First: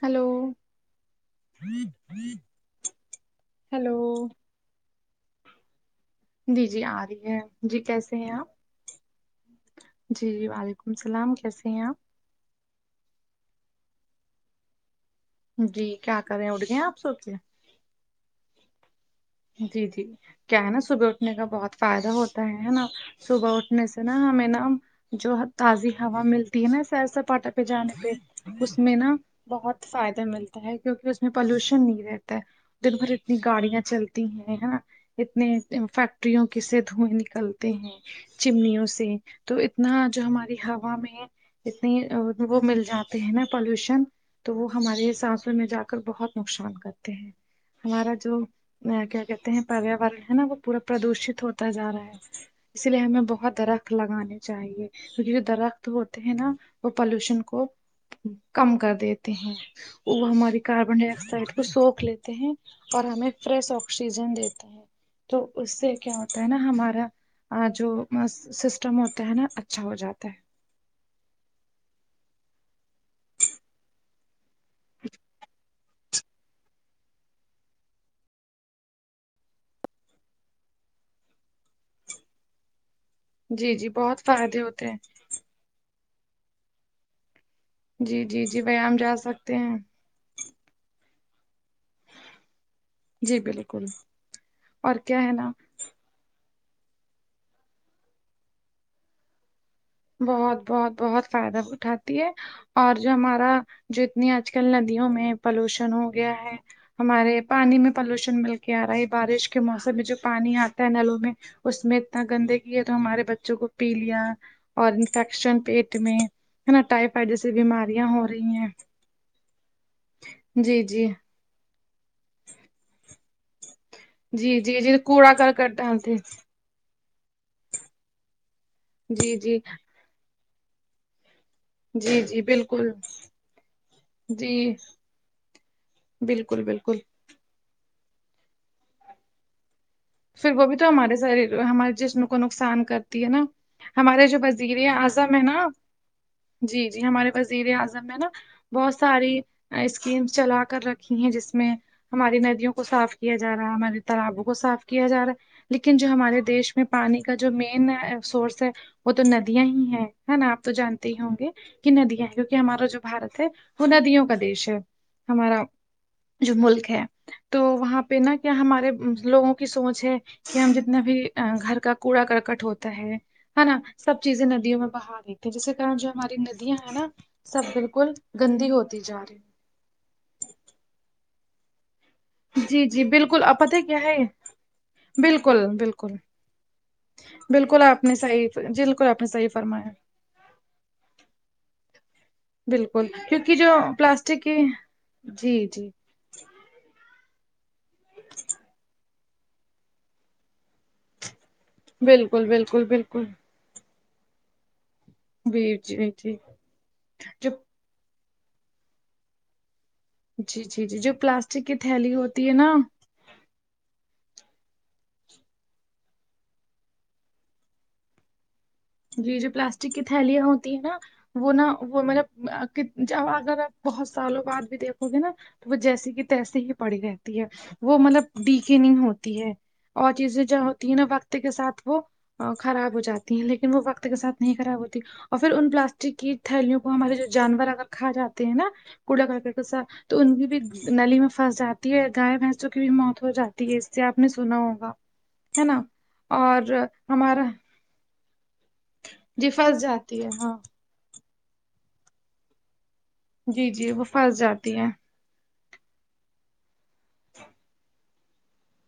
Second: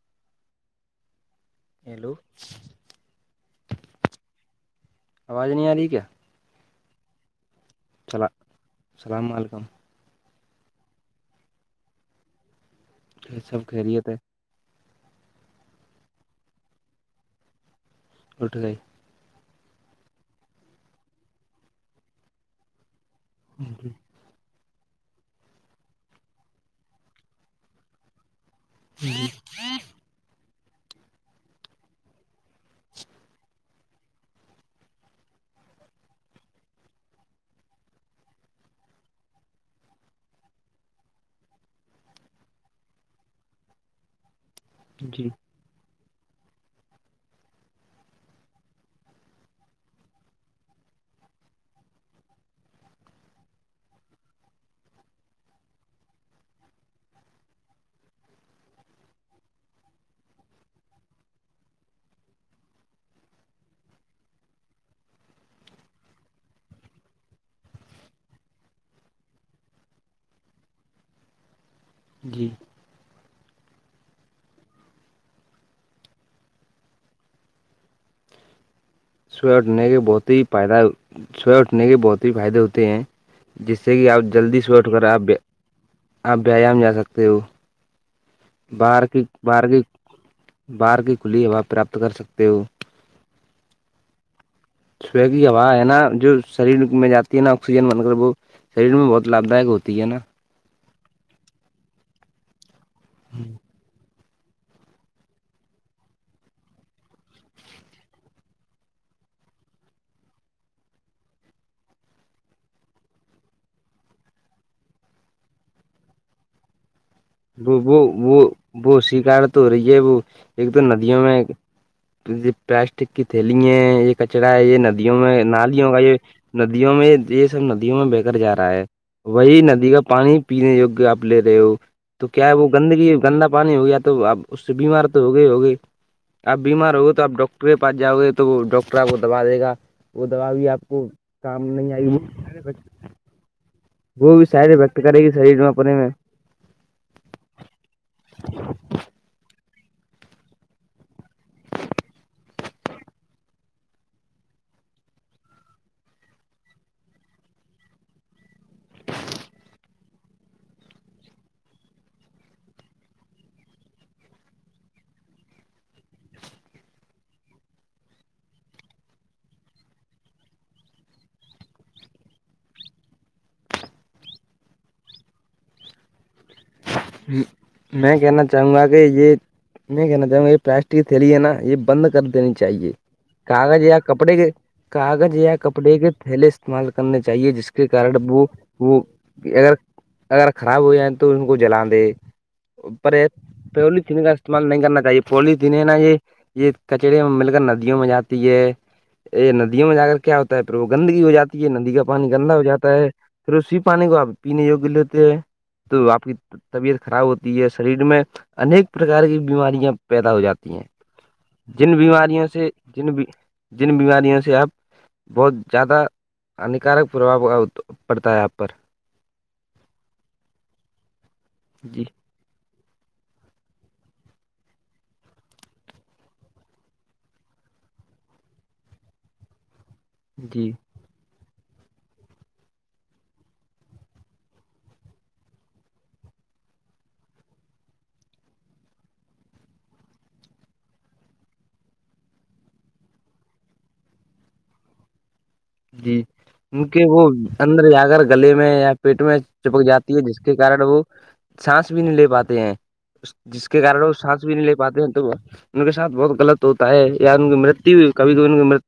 hello hello hello آواز نہیں آ رہی کیا جی جی آ رہی ہے جی کیسے چلا ہیں آپ السلام علیکم جی جی وعلیکم السلام کیسے ہیں آپ یہ سب خریتے جی کیا کریں اٹھ گئے آپ سوچے اٹھ گئی جی جی کیا ہے نا صبح اٹھنے کا بہت فائدہ ہوتا ہے نا صبح اٹھنے سے نا ہمیں نا جو ہے تازی ہوا ملتی ہے نا سیر سپاٹا پہ جانے پہ اس میں نا جی بہت فائدہ ملتا ہے کیونکہ اس میں پالوشن نہیں رہتا ہے دن بھر اتنی گاڑیاں چلتی ہیں نا اتنے فیکٹریوں کی سے دھوئیں نکلتے ہیں چمنیوں سے تو اتنا جو ہماری ہوا میں اتنی وہ مل جاتے ہیں نا پالوشن تو وہ ہمارے جی سانسووں میں جا کر بہت نقصان کرتے ہیں ہمارا جو کیا کہتے ہیں پریاورن ہے نا وہ پورا پردوشت ہوتا جا رہا ہے اس لیے ہمیں بہت رکھ لگانے چاہیے کیونکہ جو درخت ہوتے ہیں نا وہ پالوشن کو کم کر دیتے ہیں وہ ہماری کاربن ڈائی آکسائڈ کو سوکھ لیتے ہیں اور ہمیں فریش آکسیجن دیتا ہے تو اس سے کیا ہوتا ہے نا ہمارا جو سسٹم ہوتا ہے نا اچھا ہو جاتا ہے جی [inaudible] سوح اٹھنے کے بہت ہی فائدہ سوہ اٹھنے کے بہت ہی فائدے ہوتے ہیں جی جس جی سے کہ آپ بہت جلدی فائدے سےوٹھ ہوتے ہیں کر آپ آپ ویام جا سکتے ہو جی جی جی ویام بار جا کی سکتے بار ہیں کی بار کی کھلی ہوا پراپت کر سکتے ہو جی بالکل اور کیا صبح ہے کی نا ہوا ہے نا جو شریر میں جاتی ہے نا آکسیجن بن کر وہ شریر میں بہت لابھ دائک ہوتی ہے نا بہت بہت بہت فائدہ اٹھاتی ہے اور جو ہمارا جو نی آج کل ندیوں میں پلوشن ہو گیا ہے ہمارے پانی میں پالوشن مل کے آ رہا ہے بارش کے موسم میں جو پانی آتا ہے نلوں میں اس میں اتنا گندگی ہے تو ہمارے بچوں کو پی لیا اور انفیکشن پیٹ میں ہے نا ٹائفائڈ جیسی بیمارں ہو رہی ہیں کوش کرار تو ہو رہی ہے وہ ایک تو جی جی ندیوں میں پلاسٹک کی تھیلی ہے ایک کچرا جی ہے یہ جی جی ندیوں کوڑا میں کرکٹ نالیوں کا یہ ڈالتے ندیوں میں یہ سب ندیوں میں بیکر جا رہا ہے جی جی وہی ندی کا پانی پینے وگ اپنے لیے وہ جی تو جی کیا ہے وہ بالکل گندگی گندا پانی ہو گیا تو اپ اس سے جی بیمار تو ہو گیا ہی ہو گئی اپ بالکل بیمار بالکل ہوگئے تو آپ ڈاکٹر کے پاس جاؤ گے تو ڈاکٹر آپ کو دبا دے گا وہ دوا پھر بھی آپ تو کو ہمارے سارے کام ہمارے نہیں آئی وہ جسم کو نقصان کرتی ہے نا ہمارے وہ جو بھی سارے وزیر کرے گی اعظم ہے شریر نا میں اپنے میں جی جی ہمارے وزیر اعظم ہیں نا بہت ساری اسکیمس چلا کر رکھی ہیں جس میں ہماری ندیوں کو صاف کیا جا رہا ہے ہمارے تالابوں کو صاف کیا جا رہا ہے لیکن جو ہمارے دیش میں پانی کا جو مین سورس ہے وہ تو ندیاں ہی ہیں ہے نا آپ تو جانتے ہی ہوں گے کہ ندیاں ہیں کیونکہ ہمارا جو بارت ہے وہ ندیوں کا دیش ہے ہمارا جو ملک ہے تو وہاں پہ نہ کیا ہمارے لوگوں کو کی سوچ ہے کہ ہم جتنا بھی گھر کا کوڑا کرکٹ ہوتا ہے ہے نا سب چیزیں ندیوں میں بہا رہی ت ہے جس کے کن جو ہماری ندی ہے نا سب بالکل میں کہنا گندی چاہوں گا کہ ہوتی جا یہ رہی ہے میں کہنا چاہوں گا یہ پلاسٹک کی تھیلی ہے نا یہ بند کر دینی جی چاہیے جی بالکل آپ پتہ کاغذ ہے یا کیا ہے کپڑے کے کاغذ یا بالکل کپڑے کے بالکل تھیلے سے استعمال کرنے چاہیے جس بالکل کے آپ نے کارن وہ صحیح وہ بالکل آپ نے صحیح اگر فرمایا اگر خراب ہو جائیں تو ان کو جلاان دے بالکل پر کیونکہ جو پیولی تن کا پلاسٹک کی استعمال نہیں کرنا چاہیے پلی جی دن جی نا یہ یہ کچرے میں مل کر ندیوں میں جاتی ہے ا ندیوں میں جا کر کیا ہوتا ہے پر وہ گندگی ہو جاتی ہے ندی کا پانی بالکل گندا ہو بالکل جاتا ہے بالکل پھر اسی پانی کو اپ پینے یگی لی ہوتے ہیں جی تو جی آپ کی جی طبیعت خراب جو ہوتی ہے شریر میں ایک پرکار کی بیماریاں پیدا ہو جی جاتی ہیں جی جی جو پلاسٹک کی جن تھیلی بیماریوں ہوتی ہے سے نا جن جن بیماریوں سے آپ بہت زیادہ ہانیکارک پربؤ پڑتا ہے آپ پر جی جو پلاسٹک کی تھیلیاں ہوتی ہیں نا وہ نا وہ جی مطلب اب اگر آ بہت سالوں بعد بھی دیکھو گے نا تو وہ جیسیے کہ تیسے ہی پڑی رہتی ہے وہ مطلب ڈی کے نہیں ہوتی ہے اور چیزیں جو جی ہوتی ہیں نا وقت کے ساتھ وہ خراب ہو جاتی ہیں لیکن ن وہ وقت کے ساتھ نہیں خراب ہوتی اور پھر ان پلاسٹک کی تھیلیوں کو ہمارے جو جانور اگر کھا جاتے ہیں نا کوڑا کرکا تو ان کی بھی نلی میں پھنس جاتی ہے گائے بھینسوں کی بھی موت ہو جاتی ہے اس سے آپ نے سنا ہوگا ہے نا جی اور ان کے وہ ہمارا اندر جا کر گلے میں یا پیٹ میں جی پھنس چپک جاتی ہے جس کے ہاں کن وہ سانس بھی نہیں لے پاتے ہیں جس جی کے جی کارن وہ پھنس سانس بھی نہیں لے جاتی ہے پاتے ہیں تو ان کے سھ بہت غط ہوتا ہے یا ان کی مرتو ہو کبھی کبھی کی م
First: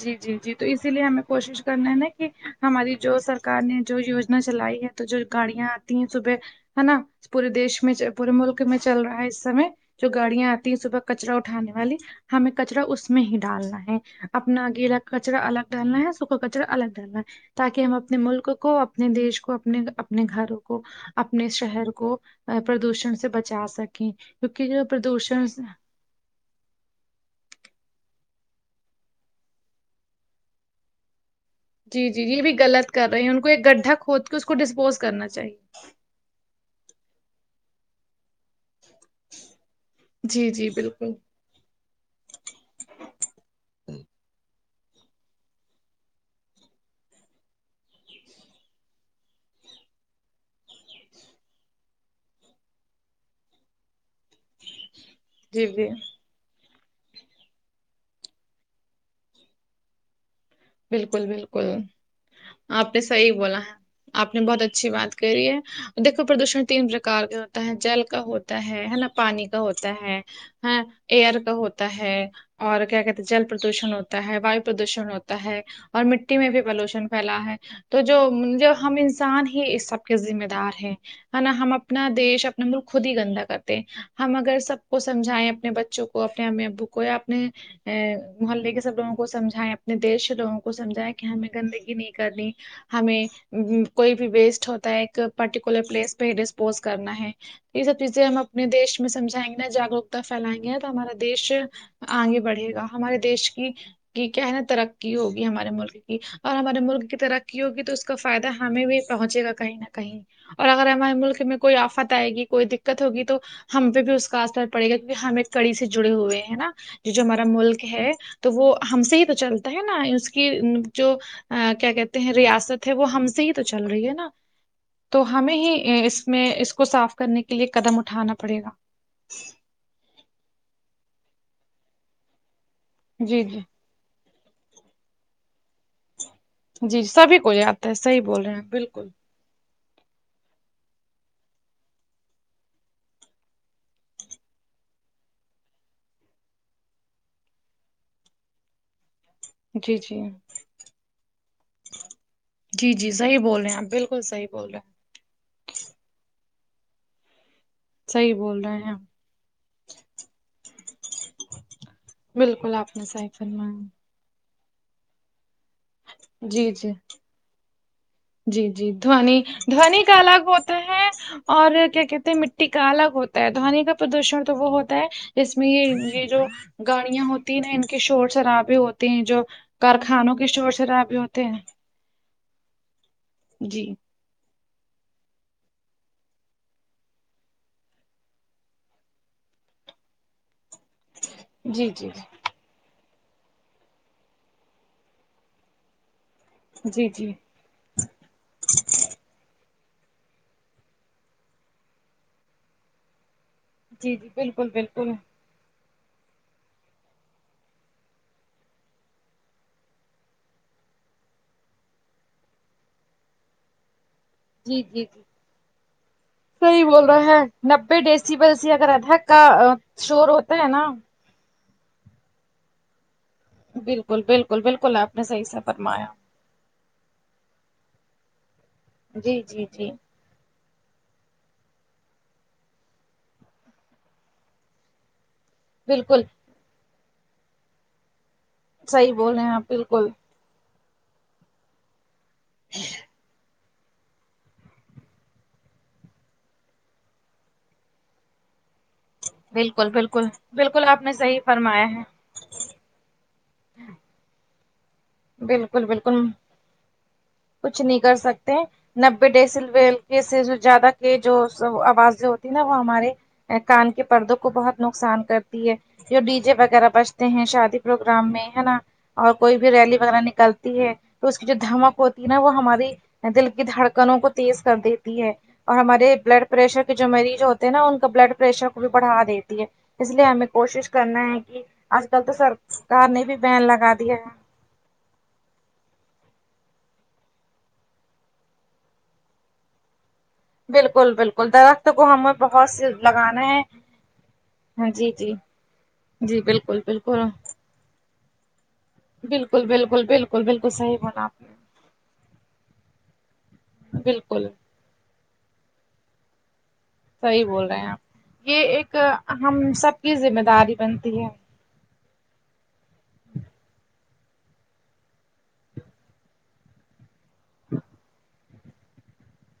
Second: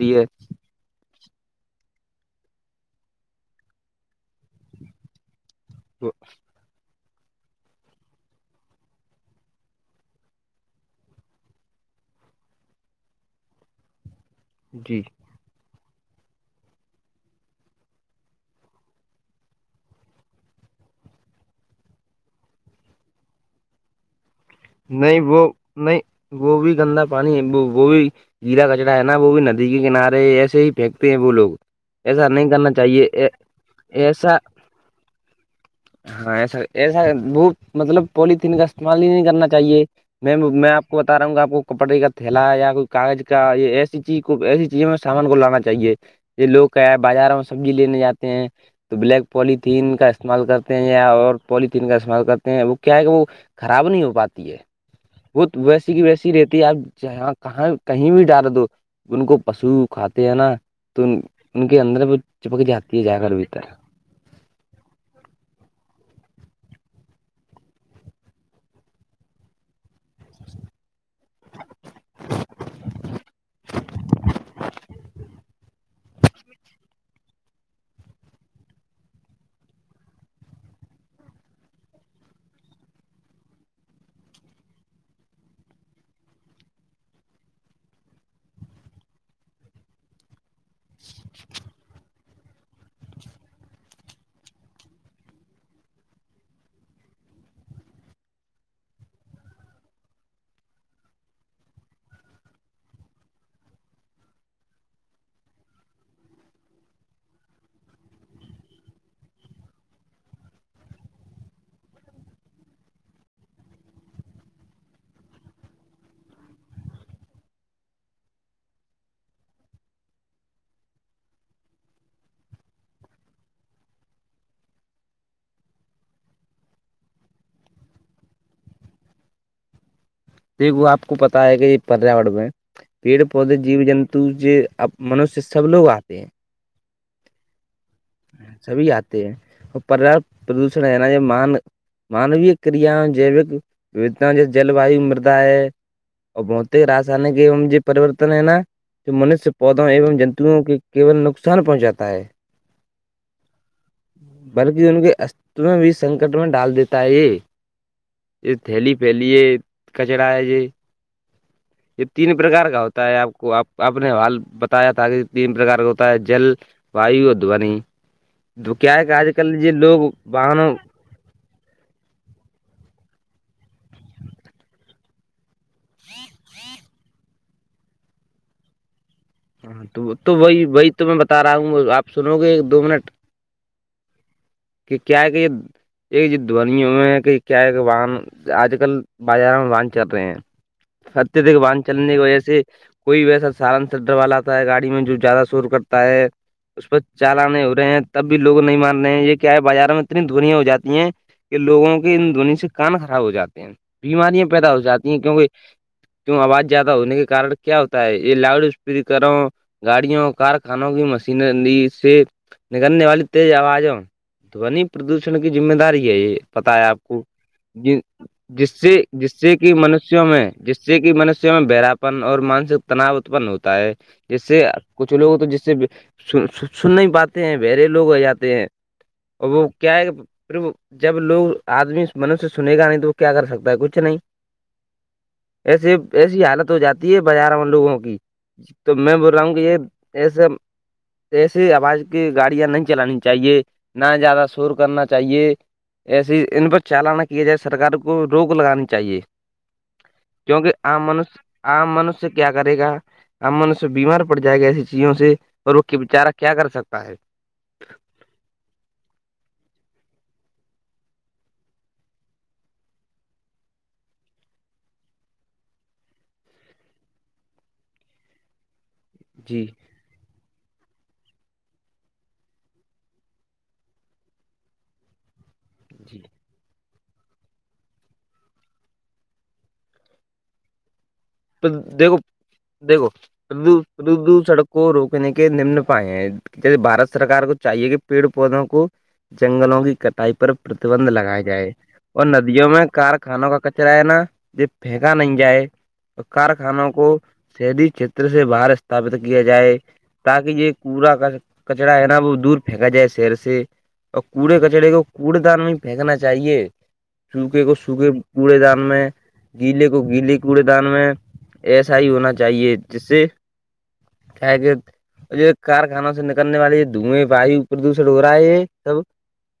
جی جی جی تو اسی لیے ہمیں کوشش کرنا ہے نا کہ ہماری جو سرک نے جو یوجنا چلائی ہے تو جو گاڑیاں آتی ہیں صبح ہے نا پورے دیش میں پورے ملک میں چل رہا ہے اس سمے جو گاڑیاں آتی ہیں صبح کچرا اٹھانے والی ہمیں کچرا اس میں ہی ڈالنا ہے اپنا گیلا جی کا کچرا الگ ڈالنا ہے سوکھا کچرا الگ ڈالنا ہے تاکہ ہم اپنے ملک کو اپنے دیش کو اپنے اپنے گھروں کو اپنے شہر کو پردوشن سے بچا سکیں کیونکہ پردوشن گوبھی گندا پانی ہے وہ گوبھی کیلاا کچڑا ہے نا وہ بھی ندی کے کنارے ایسے ہی پھینکتے ہیں وہ لوگ جی جی ایسا یہ نہیں بھی کرنا غلط چاہیے کر رہے ہیں ان کو ایک گڈھا کھود ایسا کے اس کو ڈسپوز کرنا چاہیے ہاں ایسا ایسا وہت مطلب پولیتھیین کا استعمال ہی کرنا چاہیے میں جی جی میں آ کو بالکل بتا رہا ہوں گا آپ کو کپٹے کا تھیلا یا کوئی کاغذ کا یہ ایسی چیز کو ایسی چیز میں سامان کو لانا چاہیے یہ لوگ کہ ہے بازاروں میں سبزی لینے جاتے ہیں تو بلیک پولیتھیین کا استعمال کرتے ہیں یا اور پولیتھیین کا استعمال کرتے ہیں وہ کیا ہے کہ وہ خراب نہیں ہو پاتی ہے وہ تو جی جی ویسی کی ویسی رہتی ہے اب جاں کہاں کہیں بھی ڈر دو ان کو پشو کھاتے ہیں نا تو ان بالکل ان بالکل کے اندر وہ چپک آپ جاتی نے ہے جا کر صحیح بولا بھیتر ہے آپ نے بہت اچھی بات کری ہے دیکھو پردوشن تین پرکار کا ہوتا ہے جل کا ہوتا ہے ہے نا پانی کا ہوتا ہے ہاں ایئر کا ہوتا ہے اور کیا کہتے ہیں جل پردوشن ہوتا ہے وایو پردوشن ہوتا ہے اور مٹی میں بھی پلوشن پھیلا ہے تو جو جو ہم انسان ہی اس سب کے ذمہ دار ہیں ہے نا ہم اپنا دیش اپنا ملک خود ہی گندا کرتے ہم اگر سب کو سمجھائیں اپنے بچوں کو اپنے امی ابو کو یا اپنے ا محلے کے سب لگوں کو سمجھائے اپنے دیش سے لوگوں کو سمجھائے کہ ہمیں گندگی نہیں کرنی ہمیں کوئی بھی ویسٹ ہوتا ہے ایک پرٹیکولر پلیس پہ ڈسپوز کرنا ہے یہ سب چیزیں ہم اپنے دیش میں سمجائیں گے ن جاگروکتا پھیلائیں گے تو ہمارا دیش آگے بڑھے گا ہمارے دیش کی کی کیا ہے نا ترقی ہوگی ہمارے ملک کی اور ہمارے ملک کی ترقی ہوگی تو اس کا فائدہ ہمیں بھی پہنچے گا کہیں نہ کہیں اور اگر ہمارے ملک میں کوئی آفت آئے گی کوئی دقت ہوگی تو ہم پہ بھی اس کا اثر پڑے گا کیکہ ہم ایک کڑی سے جڑے ہوئے ہیں نا جو ہمارا ملک ہے تو وہ ہم سے ہی تو چلتا ہے نا اس کی جو ا کیا کہتے ہیں ریاست ہے وہ ہم سے ہی تو چل رہی ہے نا تو ہمیں ہی اس میں اس کو صاف کرنے کے لیے قدم اٹھانا پڑے گا دیکھو آ کو پتا ہے کہ یہ پریاور میں پیڑ جی پودے جی جیو جنت تو یہب منوشیہ سب لوگ آتے ہیں جی سبھی کو یا سبھی آتے ہیں اور پر پردوشن ہے نا یہ مان مانوی کریاں جیوک ود جیسے جلویو مردا ہے اور بہت راائن کے جو پریورتن ہے نا جو منشیہ پودوں جی ا جی جنتوؤں کے کیل نقصان پہنچاتا ہے جی جی صحیح بول رہے ہیں آپ بالکل صحیح بول رہے بلکہ ہیں ان کے است بھی سنکٹ میں ڈال دیتا ہے یہ صحیح یہ بول رہے ہیں تھیلی آپ پھیلی ہے کچرا ہے ج تین پرکار بالکل کا نے ہوتا ہے صحیح آپ کو آپ فرمایا نے حال بتایا تھا کہ تین پرکار کا جل جی جی وایو دونی جی تو جی کیا ہے کہ آج دونی کل یہ لوگ دونی کا الگ واہنوں ہوتا ہے اور کیا کہتے ہیں مٹی کا الگ ہوتا ہے دونی کا پردوشن تو وہ ہوتا ہے اس میں یہ یہ جو گاڑیاں ہوتی ہیں نا ان کے شور شرابے ہوتے ہیں جو ہاں تو تو کارخانوں کے وہی شور وہی تو میں شرابے بتا ہوتے رہا ہیں ہوں آپ سنو گے ایک دو منٹ جی کہ کیا کہ یہ ایک ج دونی ہوئے ہیں کہ کیا کہ واہن آج کل بازاروں میں باند چل رہے ہیں اتیہدک باند جی جی چلنے کی جی وجہ سے کوئی ویسا سالن سے ڈر والا آتا ہے گاڑی میں جو زیادہ سور کرتا ہے اس پ جی جی چال آنے ہو رہے ہیں تب بھی لوگ نہیں مار رہے ہیں یہ بازار میں اتنی دنییا ہو جی ہیں کہ لگوں کے ان دھونی سے کان خراب ہو جاتے جی جی بیماریاں بالکل پیدا ہو جاتی بالکل ہیں کیونکہ کیوں آواز زیادہ ہونے کے کارن کیا ہوتا ہے یہ لاؤڈ اسپیکر ہ گاڑیوں کارخانوں کی مشینری سے نکلنے والی تیز آوازوں جی دونی جی جی پردوشن کی ذمہ داری ہے یہ پتا صحیح ہے آپ بول کو رہا ہے ج نبے ڈیسیبل جس اگر سے ادھک جس سے کہ کا منشوں شور میں ہوتا ہے جس نا سے کہ منشیوں میں براپن اور مانسک تناؤ اتپن ہوتا ہوتا ہے بالکل جیسے بالکل بالکل کچھ آپ نے لوگ صحیح تو جس سے فرمایا س سن نہیں پاتے ہیں بہرے لوگ ہو جاتے ہیں جی اور جی وہ جی کیا ہے پھر وہ جب لوگ آدمی منش سنے گا نہیں تو وہ کیا کر سکتا ہے کچھ نہیں ایسے بالکل ایسی حالت ہو جاتی ہے بازار ان لوگوں کی تو صحیح میں بول رہا رہے ہوں ہیں کہ آپ یہ بالکل ایسے ایسیے آواز کی گاڑیاں نہیں چلانی چاہیے نہ زیادہ شور کرنا چاہیے ایسیے ان پ چالاننا کیا جائے سرک کو روک لگانے چاہیے بالکل بالکل کیونکہ بالکل آپ م نے صحیح فرمایا آام ہے منس کیا کرے گا اب من سے بیمار پڑ جائے گا ایے کوں سے اور وہ بالکل بالکل بیچارہ کیا کر سکتا ہے کچھ نہیں کر سکتے نبے ڈیسل سے زیادہ کے جو آوازیں ہوتی نا وہ ہمارے کان کے پردوں کو بہت نقصان کرتی ہے جو ڈی جے وغیرہ بجتے ہیں شادی پروگرام میں ہے نا اور کوئی جی بھی ریلی وغیرہ نکلتی ہے تو اس کی جو دھمک ہوتی ہے نا وہ ہماری دل کی دھڑکنوں کو تیز کر دیتی ہے اور ہمارے جی بلڈ پریشر جو مریض ہوتے ہیں نا ان کا بلڈ پریشر کو بھی بڑھا دیتی ہے اس لیے ہمیں کوشش کرنا ہے کہ آج دیکھو کل تو سرکار نے بھی بین لگا دیا ہے دیکھوو سڑک کو روکنے کے نمن پائے ہیں بارت سرار کو چاہیے کہ پیڑ پودوں کو جنگلوں کی ک پر پرتبند بالکل لگیا بالکل جائے درخت کو اور ہمیں ندیوں بہت میں سے لگانا کارخانوں کا کچرا ہے نا ج ہاں جی پھینکا جی نہیں جائے تو جی بالکل کارخانوں کو بالکل شہری چھیتر سے باہر ت بت کیا بالکل جائے بالکل بالکل تاکہ بالکل یہ صحیح کوڑا بولا آپ کچرا ہے نا وہ دور پھینکا جائے شیر سے نے اور بالکل کوڑے کچڑے کو کوڑے دان میں پھینکنا چاہیے صحیح سوکھے بول کو رہے ہیں سوکھے آپ کوڑے یہ دان ایک میں ہم گیلے سب کو کی گیلے ذمہ کوڑے داری دان میں بنتی ہے ایسا ہی ہونا چاہیے جس سے کیا کہ یہ کارخانوں سے نکلنے والی یہ دھوئیں وایو پردوشن ہو رہا ہے سب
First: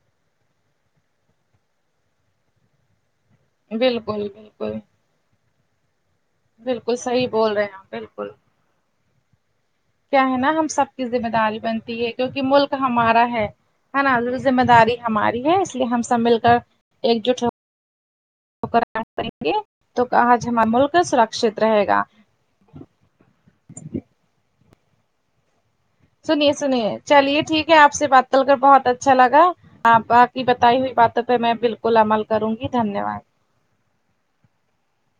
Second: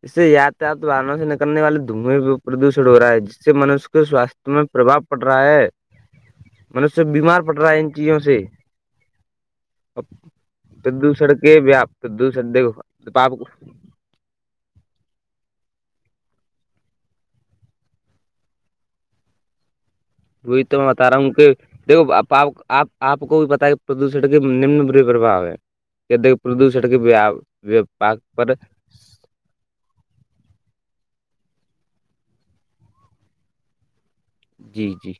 اس سے یاتایات ونوں سے نکلنے والے دھوئیں بھی پردوشن ہو رہا ہے اس سے منوش کے بالکل سواستھ میں بالکل پرباؤ پڑ رہا ہے بالکل منیہ صحیح بیمار بول پڑ رہے رہا ہیں ہے ان آپ چیزوں بالکل سے کیا ہے نا ہم سب کی ذمہ پردوشن داری کے بنتی ہے کیونکہ پردوشن ملک دیکھو ہمارا آپ ہے ہ نا ذمہ داری ہماری ہے اس لیے ہم سب مل کر ایک جٹ ہو کریں گے تو آج وہی ہمارا تو میں ملک بتا رہا ہوں کہ سرکشت رہے گا دیکھو آپ آپ کو بھی پت ہے پردوشن کے نمن ب پرباہ ہے سنیے سنیے چلیے ٹھیک ہے آپ سے بات کرل کر بہت اچھا لگا ہاں باقی بتائی ہوئی باتوں پہ میں بالکل عمل کروں گی دھنیہ واد جی جی